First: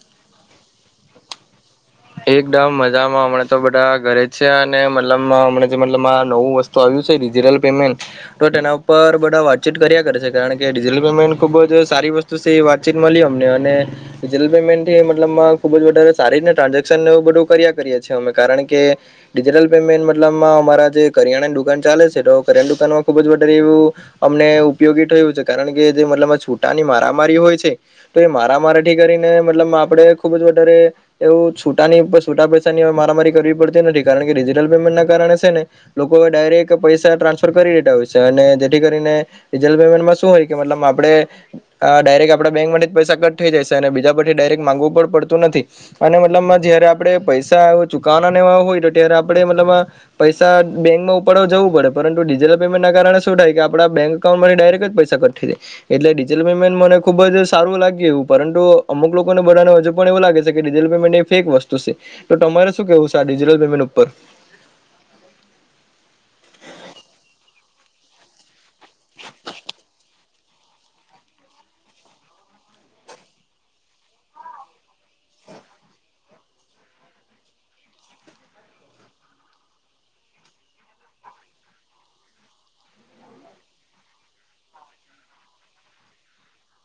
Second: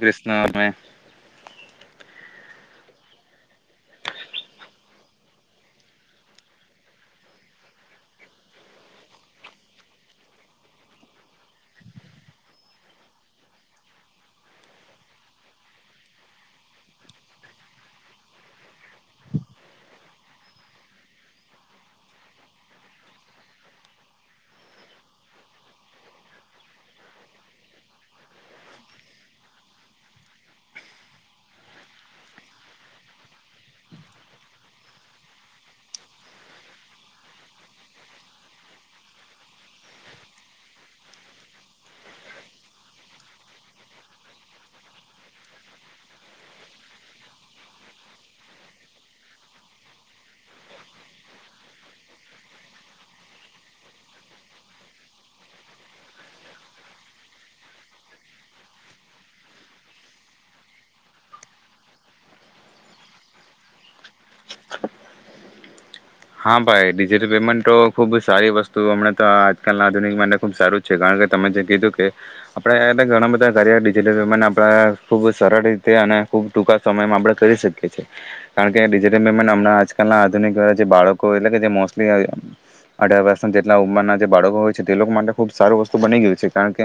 ક્રિષ્ણમે એકદ મજામાં હમણાં તો બધા ઘરે છે અને મતલબ હમ જે મતલબ નવું વસ્તુ આવ્યું છે ડિજિટલ પેમેન્ટ તો તેના ઉપર બધા વાતચીત કર્યા કરે છે કારણ કે ડિજિટલ પેમેન્ટ ખુબ જ સારી વસ્તુ છે વાતચીત મળી અમને અને ડિજિટલ પેમેન્ટથી મતલબમાં ખુબ જ વધારે સારી રીતના ટ્રાન્ઝેક્શન એવ બધું કર્યા કરીએ છીએ અમે કારણ કે ડિજિટલ પેમેન્ટ મતલબમાં અમારા જે કરિયાણાની દુકાન ચાલે છે તો કરિયાણા દુકાનમાં ખુબ જ વધારે એવું અમને ઉપયોગી થયું છે કારણ કે જે મતલબ છૂટાની મારામારી હોય છે તો એ મારામારી ઠીક કરીને મતલબ આપડે ખુબ જ વધારે એવું છૂટાની છૂટા પૈસાની મારામારી કરવી પડતી નથી કારણ કે ડિજિટલ પેમેન્ટ ના કારણે છે ને લોકોવે ડાયરેક્ટ પૈસા ટ્રાન્સફર કરી દેતા હોય છે અને જેથી કરીને ડિજિટલ પેમેન્ટમાં શું હોય કે મતલબ આપણે ડાયરેક્ટ આપડા બેંકમાંથી જ પૈસા કટ થઈ જાય છે બીજા પછી ડાયરેક્ટ માંગવું પણ પડતું નથી અને મતલબમાં જયારે આપણે પૈસા એ ચુકવા નેવા હોય તો ત્યારે આપણે મતલબ પૈસા બેંકમાં ઉપાડવા જવું પડે પરંતુ ડિજિટલ પેમેન્ટ ના કારણે શું થાય કે આપડા બેંક અાઉન્ટમાંથી ડાયરેક્ટ જ પૈસા કઠી જાય એટલે ડિજિટલ પેમેન્ટ મને ખુબ જ સારું લાગ્યું પરંતુ અમુક લોકોને બધાને હજુ પણ એવું લાગે છે કે ડિજિટલ પેમેન્ટ એ ફેક વસ્તુ છે તો તમારે શું કેવું છે આ ડિજિટલ પેમેન્ટ ઉપર હા ભાઈ ડિજિટલ પેમેન્ટ તો ખુબ સારી વસ્તુ હમણાં તો આજકાલના આધુનિક ખૂબ સારું જ છે કારણ કે તમે જે કીધું કે આપણે ઘણા બધા કાર્ય ડિજિટલ પેમેન્ટ આપણા ખૂબ સરળ રીતે અને ખૂબ ટૂંકા સમયમાં આપડણે કરી શકીએ છીએ કારણ કે ડિજિટલ પેમેન્ટ હમણાં આજકાલના આધુનિક બાળકો એટલે કે જેલી અઢાર વર્ષ જેટલા ઉંમરના જે બાળકો હોય છે તે લોકો માટે ખુબ સારું વસ્તુ બની ગયું છે કારણ કે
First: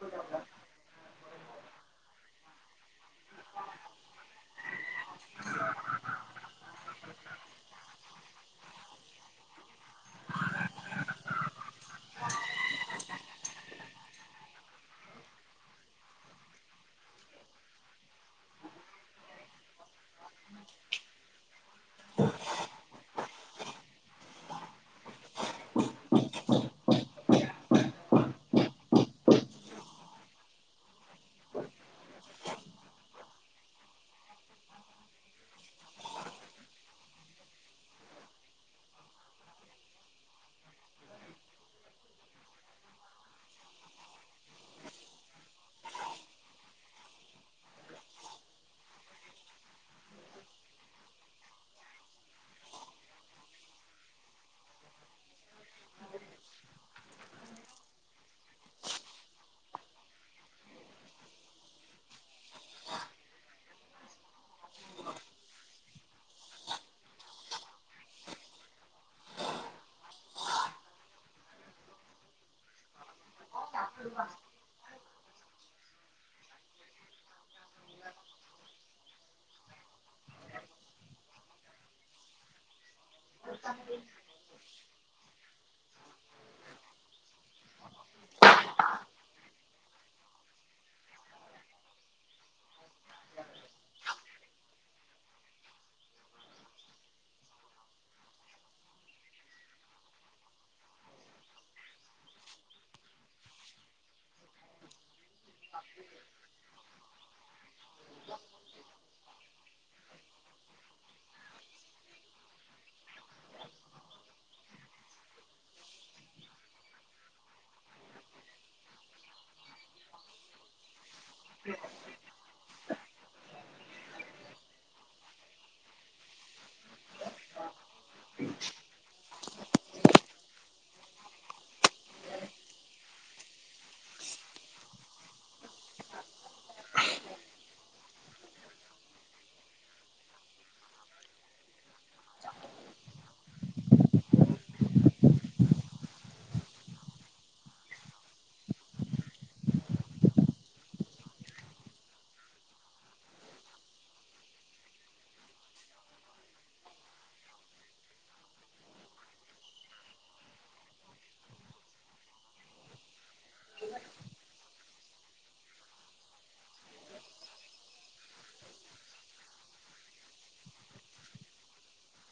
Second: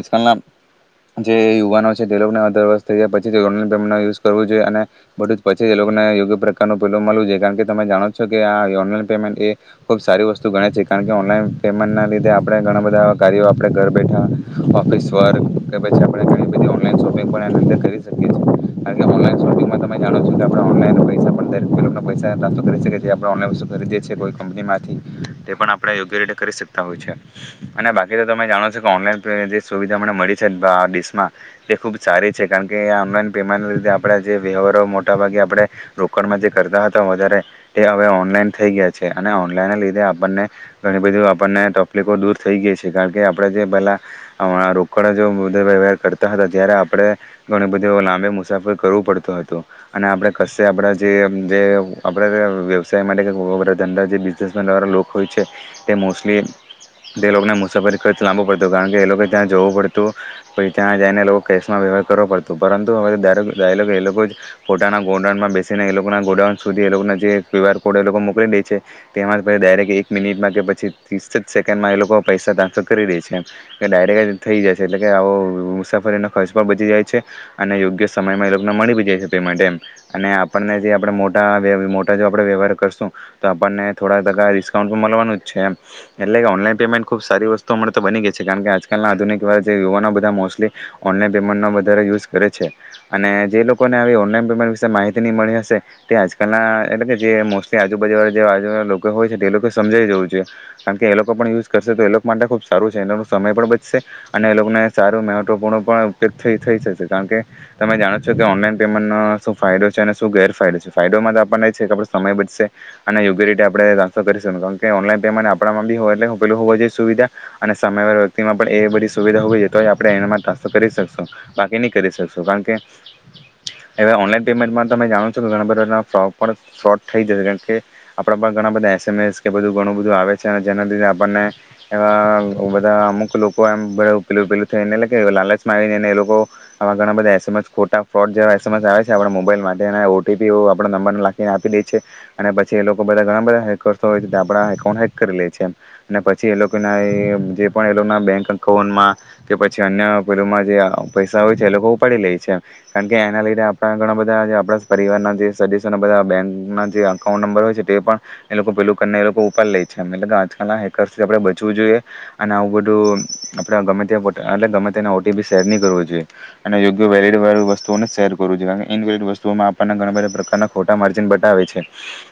આજકાલના જે યુવાનો છે તે લોકોને અઢર વર્ષ થઈયા પછી ઓલાનન્ટ યુઝ કરવું જોઈએ અને બધું જ પછી એ લોકોને યોગ્ય પ્રકાર ન પેલો મળવું જોઈએ કારણ કે તમે જાણો છકે આ ઓનલાઈન પેમેન્ટ એ ખૂબ સારી વસ્તુ ગણે છે કારણ કે ઓનલાઈન પેમેન્ટના લીધે આપણે ઘણા બધા કાર્યો આપણે ઘર બેઠા ઓફિસ વર્ક કે પછી આપણે ઘણી બધી ઓનલાઈન શોપિંગ પણ એના લીધે કરી શકીએ છીએ કારણ કે ઓનલાઈન શોપિંગમાં તમે જાણો છો કે આપણે ઓનલાઈન પૈસા પણ દરેક કિલોના પૈસા નાતો કરી શકીએ આપણે ઓનલાઈન વસ્તુ ખરીદીએ છએ કોઈ કંપની માંથી તે પણ આપણે યોગ્ય રીતે કરી શકતા હોય છે અને બાકી તો તમે જાણો છો કે ઓનલાઈન જે સુવિધાને મળી છે ડીશમાં તે ખૂબ સારી છે કારણ કે ઓનલાઈન પેમેન્ટ લીધે આપણે જે વ્યવહારો મોટાભાગે આપણે રોકડમાં જે કરતા હતા વધારે એ હવે ઓનલાઈન થઈ ગયા છે અને ઓનલાઈનને લીધે આપણને ઘણી બધી આપણને તકલીકોો દૂર થઈ ગઈ છે કારણ કે આપણે જે પહેલાં રોકડ જે બધ વ્યવહાર કરતા હતા ત્યારે આપણે ઘણીું બધી લાંબે મુસાફરી કરવું પડતું હતું અને આપણે કશે આપણા જે જે આપણે વ્યવસાય માટે બધા ધંધા જે બિઝનેસમેન વાળા લોકો હોય છે તે મોસ્ટલી તે લોકોને મુસાફરી ખર્ચ લંબવો પડતો કારણ કે એ લોકો ત્યાં જોવું પડતું પછી ત્યાં જઈને લોકોશમાં વ્યવહાર કરવાો પડતો તો પરંતુ હવે દરેક જ એ લોકો કે એ લોકો જ પોોતાના ગોડાઉનમાં બેસીને એ લોકોના ગોડાઉન સુધી એ લોકોના જે ક્યુ આર કોડ એ લોકો મોકલી દે છે તેમાંછ ડાયરેક એક મિનિટમાં કે પછી ત્રીસ સેકન્ડમાં એ લોકો પૈસા ટ્રાન્સફર કરી દે છે કે ડાયરેક્ટ થઈ જશે એટલે કે આવો મુસાફરી એનો ખર્ચ પણ બચી જાય છે અને યોગ્ય સમયમાં એ લોકોને મળી બી જાય છે પેમેન્ટ એમ અને આપણને જે આપણે મોટા જો આપણે વ્યવહાર કરશું તો આપણને થોડા ટકા ડિસ્કાઉન્ટ પણ મળવાનું જ છેમ એટલે કે ઓનલાઈન પેમેન્ટ ખુબ સારી વસ્તુઓ મળ તો બની ગઈ છે કારણ કે આજકાલ ના આધુનિક યુવાનો બધા મોસ્ટલી ઓનલાઈન પેમેન્ટ ન વધારે યુઝ કરે છે અને જે લોકોને આવી ઓનલાઈન પેમેન્ટ વિશે માહિતી ન મળી હશે તે આજકાલના કે જે મોસ્ટલી આજુબાજુ વાળા જે આજુ લોકો હોય છે તે એ લોકો સમજાઈી જવું જોઈએ કારણ કે એ લોકો પણ યુઝ કરશે તો એ લોકો માટે ખુબ સારું છે એ લોકો સમય પણ બચશે અને એ લોકોને સારું મહવ ૂ ઉપયોગ થ થઈશે કારણ કે તમે જાણો છો કે ઓનલાઈન પેમેન્ટ ફાયદો છે અને શું ગેરફાયદો છે ફાયડોમાં છે કે આપો સમય બચશે અને યોગ્ય રિટી આપણે ટ્રાન્સફર કરી શકી કારણ કે ઓનલાઈન પેમેન્ટ આપણામાં બી હોય એલેેલું હોવ જોઈએ સુવિધા અને સમયવાળ વ્યક્તિમાં પણ એ બધી સુવિધા હોવી જોઈએ તો આપણે એમાં ટ્રાન્ફ કરી શએ બાકી નહી કરી શકશો કારણ કે હવે ઓનલાઈન પેમેન્ટમાં તમે જાણો છો કે ઘણા બધાધ ફ્રોક પણ શોટ થઈ જશે કારણ કે આપણા પા ઘણા બધા એસએમ એસ એ બધું ઘણું બધું આવે છે અને જેના લીધે આપણને એવા બધા અમુક લોકો એમ બધેલું પેલું થઈને એટલે કે લાલચમાં આવી નઈ ને એ લોકો આવા ઘણા બધા એસએમએસ ખોટા ફ્રોડ જેવા એસએમએસ આવે છે આપણા મોબાઈલ માટે એના ઓટીપી આપણા નંબરને લાગે આપી દે છે અને પછી એ લોકો બધાં ઘણા બધાં. હેક કરતો હોય આપણા એકાઉન્ટ હેક કરી લે છે અને પછી એ લોકોના જે પણ એ લોકોના બેંક અકાઉન્ટમાં કે પછી અન્ય પેલુમાં જે અ પૈસા હોય છે એ લોકો ઉપાડી લે છે કારણ કે એના લીધે આપણા ઘણાં બધાં આપણા પરિવારના જે સદસ્યોના બધાં બેકમાં જે અકાઉન્ટ નંબર હોય છે તે પણ એ લોકો પેલું કરને એ લોકો ઉપાર લે છે આજકાલ હેકર્સથી આપરે બચવું જોઈએ અને આવ બધું આપડે ગમે ત્યાં પોટ એટલે ગમે તેને ઓટીપી શેરની કરવો જોઈએ અને યોગ્ય વેલીડવાળું વસ્તુઓનું જ શેર કરવું જોઈએ ઈનવેડ વસ્તુઓમાં આપનાં ઘણાં બધાં પ્રકારનાં માર્જિન બતાવે છે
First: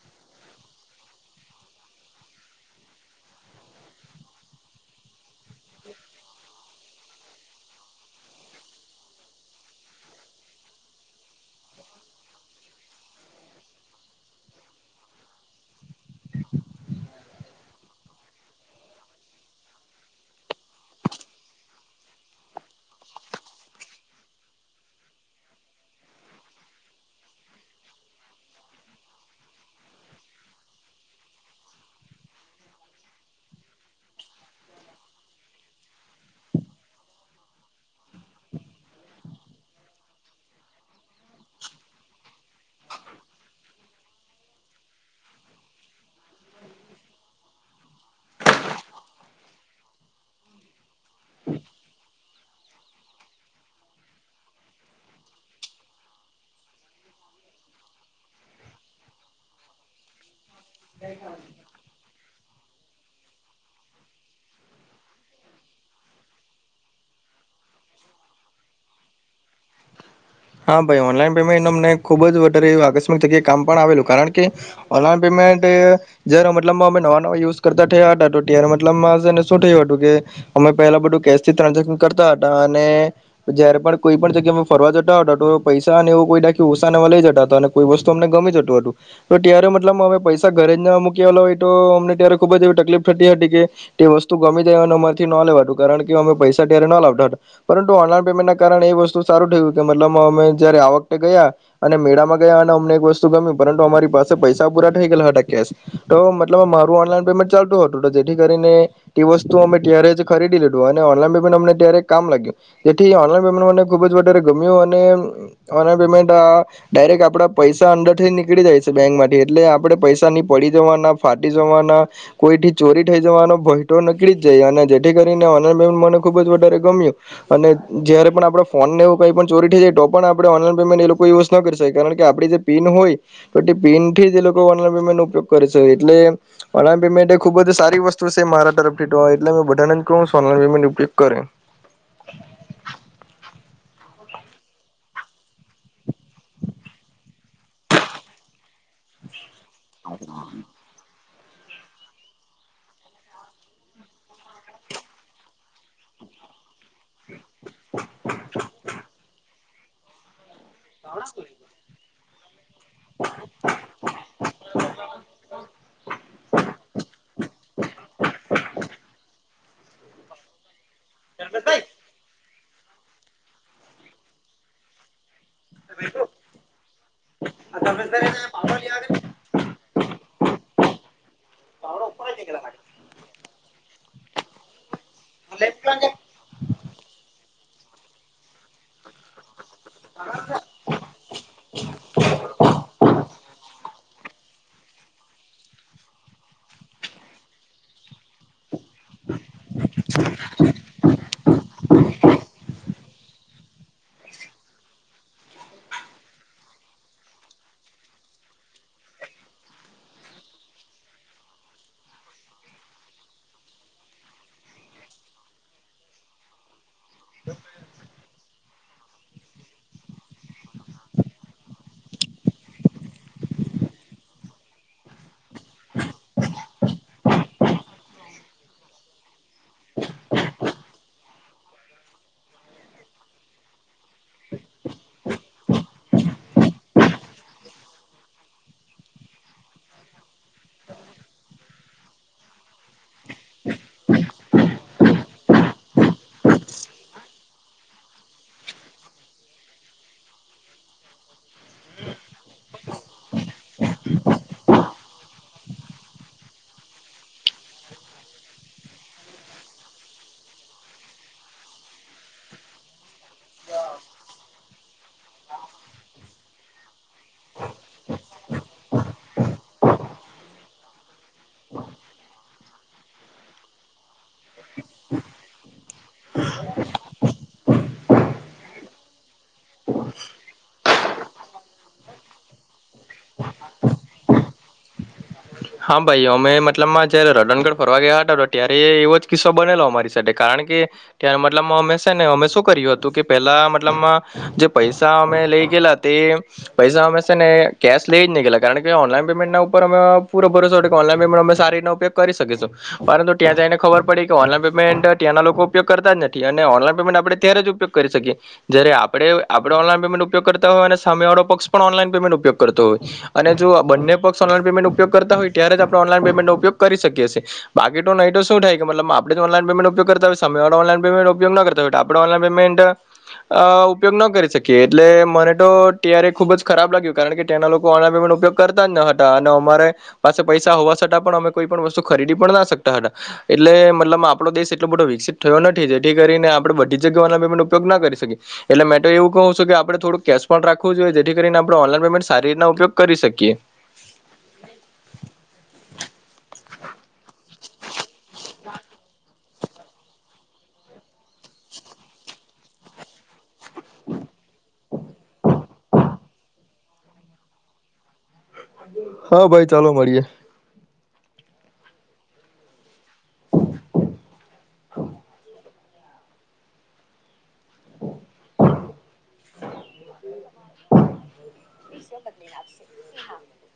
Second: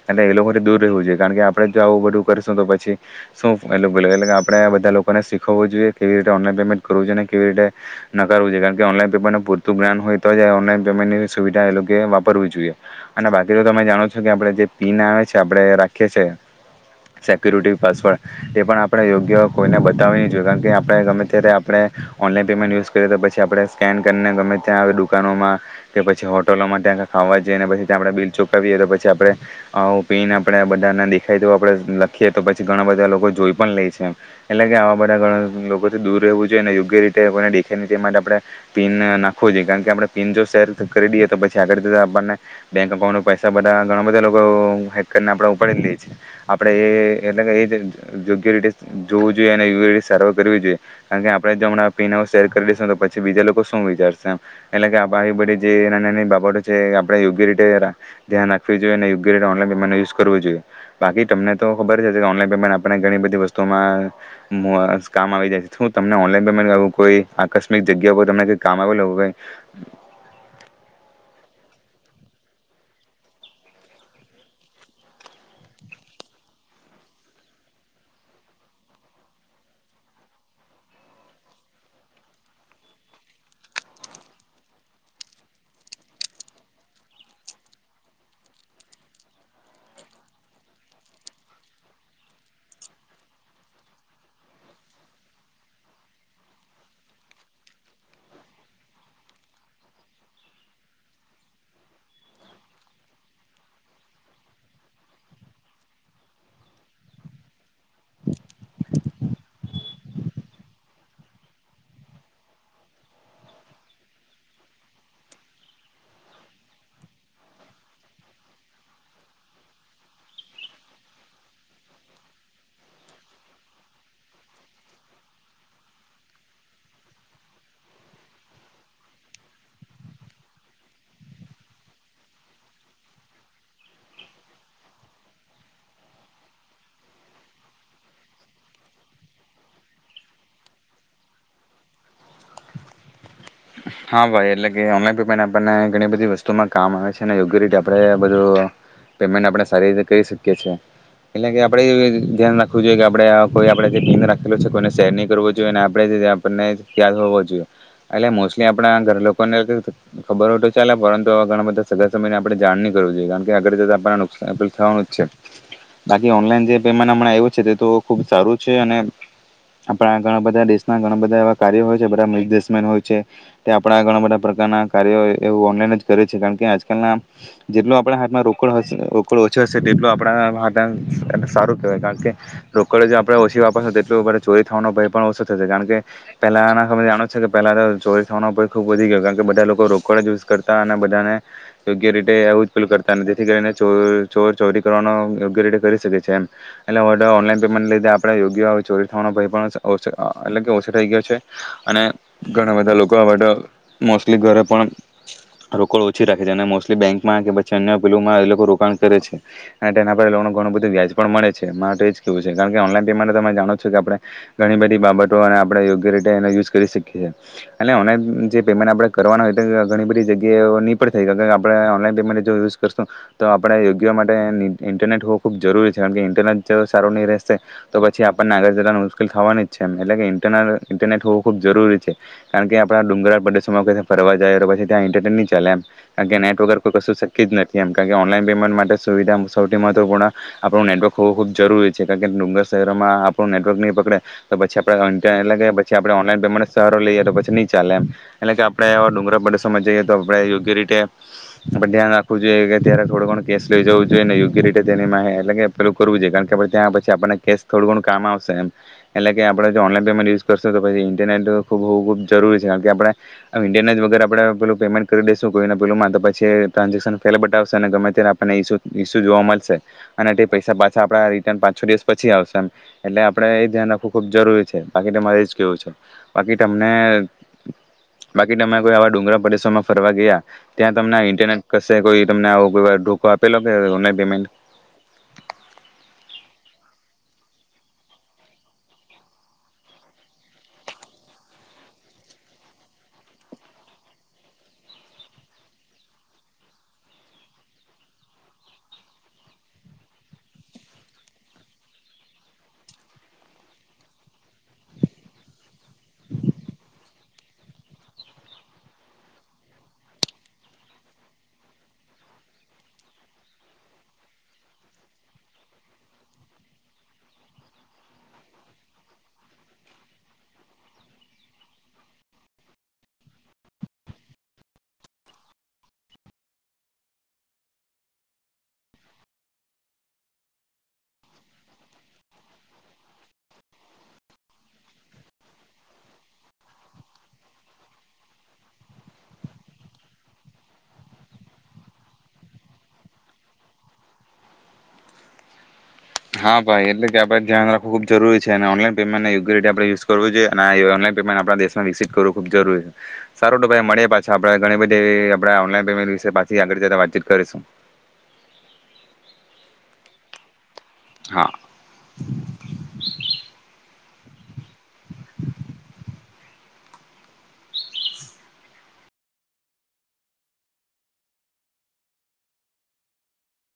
એટલે એ લોકોથી દૂર રહેવું જોઈએ કારણ કે આપણેે જો આવું બધું કરીશું તો પછી શું એટલે પેલે એટલે કે આપણે બધાં લોકોને શીખવવું જોઈએ કેવી રીતે ઓનલાઈન પેમેન્ટ કરવું જોઈએ ને કેવી રીતે નકારવું જોઈએ કારણ કે ઓનલાઈન પેમેન્ટનું પૂરતું જ્ઞાન હોય તોજ આ ઓનલાઈન પેમેન્ટની સુવિધા એ વાપરવી જોઈએ. અને બાકી તો તમે જાણો છો કે આપણે જે પિન આવે છે આપણે રાખીએ છીએ સેક્યુરિટી પાસવર્ડ એ પણ આપણે યોગ્ય કોઈને બતાવીની જોઈએ કારણ કે આપણે ગમે ત્યારે આપણે ઓનલાઈન પેમેન્ટ યુઝ કરીએ તો પછી આપણે સ્કેન કરીને ગમે ત્યાં આવી દુકાનોમાં કે પછી હોટલોમાં ત્યાં ખાવા જઈએ ને પછી આપણે બિલ ચુકવીએ તો પછી આપડે આવું પીન આપડે બધાને દેખાય તો આપડે લખીએ તો પછી ઘણાં બધાં લોકો જોઈ પણ લે છે એટલે કે આવાં બધાં ઘણાં લોકોથી દૂર રહેવું જોઈએ અને યોગ્ય રીતે કોને દેખાયની તે માટે આપડે પીન નાખવું જોઈએ કારણ કે આપણે પીન જો શેર કરી દઈએ તો પછી આગળ જતા આપણને બેંક અકાઉન્ટના પૈસા બધાં ઘણાં બધાં લોકો હેક કરીને આપણે ઉપાડી લઈએ છીએ આપણે એટલે કે એ જ યોગ્ય રીતે જોવું જોઈએ અને [unintelligible] સર્વ કરવી જોઈએ. કારણ કે આપડે જમણા પિન શેર કરી દેશું તો પછી બીજા લોકો શું વિચારશે આમ એટલે કે આવી બધી જે નાની નાની બાબતો છે આપડે યોગ્ય રીતે ધ્યાન રાખવી જોઈએ ને યોગ્ય રીતે ઓનલાઈન પેમેન્ટનો યુઝ કરવો જોઈએ. બાકી તમને તો ખબર જ હશે કે ઓનલાઈન આપણે ઘણી બધી વસ્તુમાં કામ આવી જાય હુ તમને ઓનલાઈન પેમેન્ટ કોઈ આકસ્મિક જગ્યા પર તમને જે કામ આવેલું હોવે હા ભાઈ, ઓનલાઈન પેમેન્ટ અમને ખૂબ જ વધારે આકસ્મિક જગ્યાએ કામ પણ આવેલું કારણ કે ઓનલાઈન પેમેન્ટ જયારે મતલબમાં અમે નવા નવા યુઝ કરતા થયા હતાં તો ત્યારે મતલબમાં શું થયું હતું કે અમે પેલા બધું કેશ થી ટ્રાન્ઝેક્શન કરતા હતા અને જયારે પણ કોઈ પણ જગ્યા અમે ફરવા જ તો પૈસાને એવું કોઈ દાખી ઉસા એવા લઈ જતાં હતા અને કોઈ વસ્તુ અમને ગમી જતું હતું તો ત્યારે મતલબ અમે પૈસા ઘરે જ ના મૂકયાવલો હોય તો અમને ત્યારે ખૂબ જ એવી તકલીફ થતી હતી કે તે વસ્તુ ગમી જાય અને અમારથી ન લેવાતું કારણ કે અમે પૈસા ત્યારે ન લાવતા હતા પરંતુ ઓનલાઈન પેમેન્ટના કારણે એ વસ્તુ સારું થયું. કે મતલબ અમે જયારે આ વખતે ગયાં અને મેળામાં ગયાં અને અમને કોઈ વસ્તુ ગમ્યું પરંતુ અમારી પાસે પૈસા પૂરા થઈ ગેલા હતાં કેશ તો મતલબ મારું ઓનલાઈન પેમેન્ટ ચાલતું હતું તો જેથી કરીને તે વસ્તુ અમે ત્યારે જ ખરીદી લીધું અને ઓનલાઈન પેમેન્ટ અમને ત્યારે કામ લાગ્યું જેથી ઓનલાઈન પેમેન્ટ મને ખૂબ જ વધારે ધુમિયો અને ઓનલાઈન પેમેન્ટ આ ડાયરેક્ટ આપડા પૈસા અંંદરથી નીકળી જાય છે બેંકમાંથી એટલે આપણે પૈસાની પડી જવાના, ફાટી જવાના, કોઈથી ચોરી થઈ જવાનો ભયતો નીકળી જ જાય અને જેથી કરીને ઓનલાઈન પેમેન્ટ મને ખૂબ જ વધારે ગમ્યું અને જયારે પણ આપડા ફોનને એવુ ચોરી થઈ જાય તો પણ આપડે ઓનલાઈન પેમેન્ટ એલોકો યુઝના કરી સાય કારણ કે આપરી જે પિન હોય તો તે પિનથી જ એ લોક ઓનલાઇન પેમેન્ટ નો ઉપયોગ કરે છે એટલે ઓનલાઈન પેમેન્ટ એ ખૂબ જ સારી વસ્તુ છે મારા તરફથી તો એટલે બધાંને કઉ છું ઓનલાઈન પેમેન્ટનો ઉપયોગ કરે. [inaudible] હા ભાઈ, એટલે કે ઓનલાઈન પેમેન્ટ આપણને ઘણી બધી વસ્તુમાં કામ આવે છે અને યોગ્ય રીતે આપરે બધું પેમેન્ટ આપણે સારી રીતે કરી શકીએ છીએ. એટલે કે આપરે ધ્યાન રાખવું જોઈએ કે આપરે આ કોઈ આપણે જે પિન રાખેલો છે કોઈને શેરની કરવો જોઈએ ને આપણે જે આપણને યાદ હોવો જોઈએ એટલે મોસ કે આપરા ઘર લોકોને [unintelligible] ખબર હોય તોજ ચાલે પરંતુ આવા ધણાં બધાં સદ ગમ્મે તે આપરે જ. જાણની કરવું જોઈએ કારણ કે આગળ જતા આપણે નુકસાન થવાનું છે બાકી ઓનલાઈન જે પેમેન્ટ આવ્યું છે તેતો ખૂબ સારું છે અને આપણા ઘણાં બધાં દેશ ઘણાં બધાં એવા કાર્યો હોય છે બઘાં મિકદેશ. પણ હોય છે. ત્યાં આપણા ઘણાં બધાં પ્રકારનાં કાર્યો એવું ઓનલાઈન જ કરે છે કારણ કે આજકાલના જેટલો આપણા હાથમાં રોકડ હશે રોકડ ઓછી હશે તેટલો આપણા હાથ એમ સારું કહેવાય કારણ કે રોકડ જે આપણે ઓછી વાપરશું તે ચોરી થવાનો ભય પણ ઓછું થશે કારણ કે પેલાના સમયે જાણો છો કે પેલાતો જો થવાનો ભય ખૂબ વધી ગયો કારણ કે બધાં લોકો રોકડજ યુઝ કરતા અને બધાંને યોગ્ય રીતે આવુંજ પેલુ કરતા જેથી કરીને ચોર ચોર ચોરી કરવાનો યોગ્ય રીતે કરી શકી છ છે એમ એટલે ઓર્ડર ઓનલાઈન પેમેન્ટને લીધે આપણે યોગ્ય ચોરી થવાનો ભય પણ ઓછ અ એટલે કે ઓછો થઈ ગયો છે. અને ઘણા બધા લો તો હવે તો મોસ્ટલી ઘરે પણ રોકડ ઓછી રાખે છે અને મોસ્ટલી બેંકમાં કે પછી અન્ય પેલુમાં એ લોકો રોકાણ કરે છે અને તેના પર લો ઘણું બધું વ્યાજ પણ મળે છે મારે તો એજ કેવું છે કારણ કે ઓનલાઈન પેમેન્ટ તમે જાણો છો કે આપણે ઘણી બધી બાબતો અને આપણે યોગ્ય રીતે એને યુઝ કરી શકીએ છે. એટલે ઓનલાઈન જે પેમેન્ટ આપણે કરવાના હોય તો ઘણી બધી જગ્યાએ નહીં પણ થઈ કારણ કે આપણે ઓનલાઈન પેમેન્ટ જો યુઝ કરશું તો આપણે યોગ્ય માટે ઇન્ટરનેટ હોવું ખૂબ જરૂરી છે કારણ કે ઇન્ટરનેટ જો સારું નહીં રહેશે તો પછી આપણને આગળ જવાનું મુશ્કેલ થવાની જ છે એમ એટલે કે ઇરને ઇન્ટરનેટ હોવું ખૂબ જરૂરી છે. કારણ કે આપણા ડુંગર પ્રદેશોમાં કેથે ફરવા જાય તો પછી ત્યાં ઇન્ટરટેન નહી ચાલે એમ કારણ કે નેટ વગર કોઈ કશું શક્ય જ નથી એમ કારણ કે ઓનલાઈન પેમેન્ટ માટે સુવિધા સૌથી મહત્વપૂર્ણ આપણું નેટવર્ક હોવું ખૂબ જરૂરી છે કારણ કે ડુંગર શહેરોમાં આપણુ નેટવર્કની પકડે તો પછી આપે એટ પછી આપણે ઓનલાઈન પેમેનટ સહારો લઈએ તો ની ચાલે એમ એટલે કે આપણે ડુંગળ પડોશો મા જઈએ તો આપણે યોગ્ય રીતે ધ્યાન રાખવું જોઈએ કે ત્યારે થોડું ઘણું કેશ લઈ જવું જોઈએ ને યોગ્ય રીતે તેની એટલે પેલું કરવું જોઈએ કારણ કે ત્યાં પછી આપણને કેશ થોડું ઘણું કામ આવશે એમ એટલે કે આપણે જો ઓનલાઈન પેમેન્ટ યુઝ કરશું તો પછી ઇન્ટરનેટ ખૂબ ખૂબ જરૂરી છે કારણ કે આપણે ઇનટરનેટનને જ વગર આપણે પેલું પેમેન્ટ કરી દઈશું કોઈને પેલુંમાં તો પછી એ ટ્રાન્ઝેક્શન ફેલ બતાાવશે અને ગમે ત્યારે આપણનેઈશુ ઇસ્યુ જોવા મળશે અને તે પૈસા પાછા આપણા રિટર્ન પાંચ છ દિવસ પછી આવશે એમ એટલે આપણે એ ધ્યાન રાખવું ખૂબ જરૂરી છે બાકી તો મારે જ કેવું છે. બાકી તમને બાકી તમે કોઈ આવા ડુંગળ પરેદેસોરમાં ફરવા ગયા ત્યાં તમને ઇન્ટરનેટ કશે કોઈ તમને આવો કોઈ વાર ધોકો આપેલો કે ઓનલાઈન પેમેન્ટ હા ભાઈ અમે મતલબમાં જયારે રતનગઢ ફરવા ગયા હતા ત્યારે એવો જ કિસ્સો બનેલો અમારી સાથે કારણ કે ત્યારે મતલબ અમે છે ને અમે શું કર્યું હતું કે પેલા મતલબમાં જે પૈસા અમે લઈ ગયેલા તે પૈસા અમે છે ને કેશ લઈ જ નહી ગયેલા કારણ કે ઓનલાઈન પેમેન્ટના ઉપર અમે પૂરો ભૂરોસો હતો કે ઓનલાઈન પેમેન્ટ અમે સારીતના ઉપયોગ કરી શકીશું પરંતુ ત્યાં જઈને ખબર પડી કે ઓનલાઈન પેમેન્ટ ત્યાંના લોકો ઉપયોગ કરતા જ નથી અને ઓનલાન પેમેન્ટ આપણે ત્યારે જ ઉપયોગ કરી શકીએ જ્યારે આપણે આપણે ઓનલાન પેમેન્ટ ઉપયોગ કરતા હોય અને સામે વાળો પક્ષ પણ ઓનલાન પેમેન્ટ ઉપયોગ કરતો હોય અને જો બંને પક્ષ ઓનલાન પેમેન્ટ ઉપયોગ કરતા હોય ત્યારે જ આપણે ઓનલાઈન પેમેન્ટ ન ઉપયોગ કરી શકીએ છીએ બાકી નહી તો શું થાય કે મતલબ આપણે ઓનલાઈન પેમેન્ટ ઉપયોગ કરતા હોય ઓનલાઈન પેમેન્ટ ઉપયોગ કરતા હોય તો આપણે ઓનલાઈન પેમેન્ટ ઉપયોગ ન કરી શકીએ એટલે મને તો ત્યારે ખુબ જ ખરાબ લાગ્યું કારણ કે તેંના લોકો ઓનલાઈન પેમેન્ટ ઉપયોગ કરતા જ ન હતા અને અમારે પાસે પૈસા હોવા છતાં પણ અમે કોઈ પણ વસ્તુ ખરીદી પણ ના શકતા હતા એટલે મતલબ આપડો દેશ એટલો બધો વિકસિત થયો નથી જેથી કરીને આપણેે બધી જગ્યા ઓનલાઈન પેમેન્ટ ઉપયોગ ના કરી શકીએ એટલે મે એવું કહું છું કે આપણે થોડું કેશ પણ રાખવું જોઈએ જેથી કરીને આપડ ઓનલાઈન પેમેન્ટ સારી રીતના ઉપયોગ કરી શકીએ હા ભાઈ એટલે કે [unintelligible] ધ્યાન રાખવુ ખૂબ જરૂરી છે અને ઓનલાઈન પેમેન્ટ ને યોગ્ય રીતે આપણે યુઝ કરવું જોએ અને ઓનલાન પેમેન્ટ આપણા દેશમાં વિકસીત કરવું ખુબ જરૂરી સારું તો ભાઈ મળે પાછા આપણેે બધી આપણે ઓનલાઈન પેમેન્ટ વિશે પાછા થી આગળ જતા વાતચીત કરીશું હા ભાઈ ચાલો મળીએે હા [inaudible]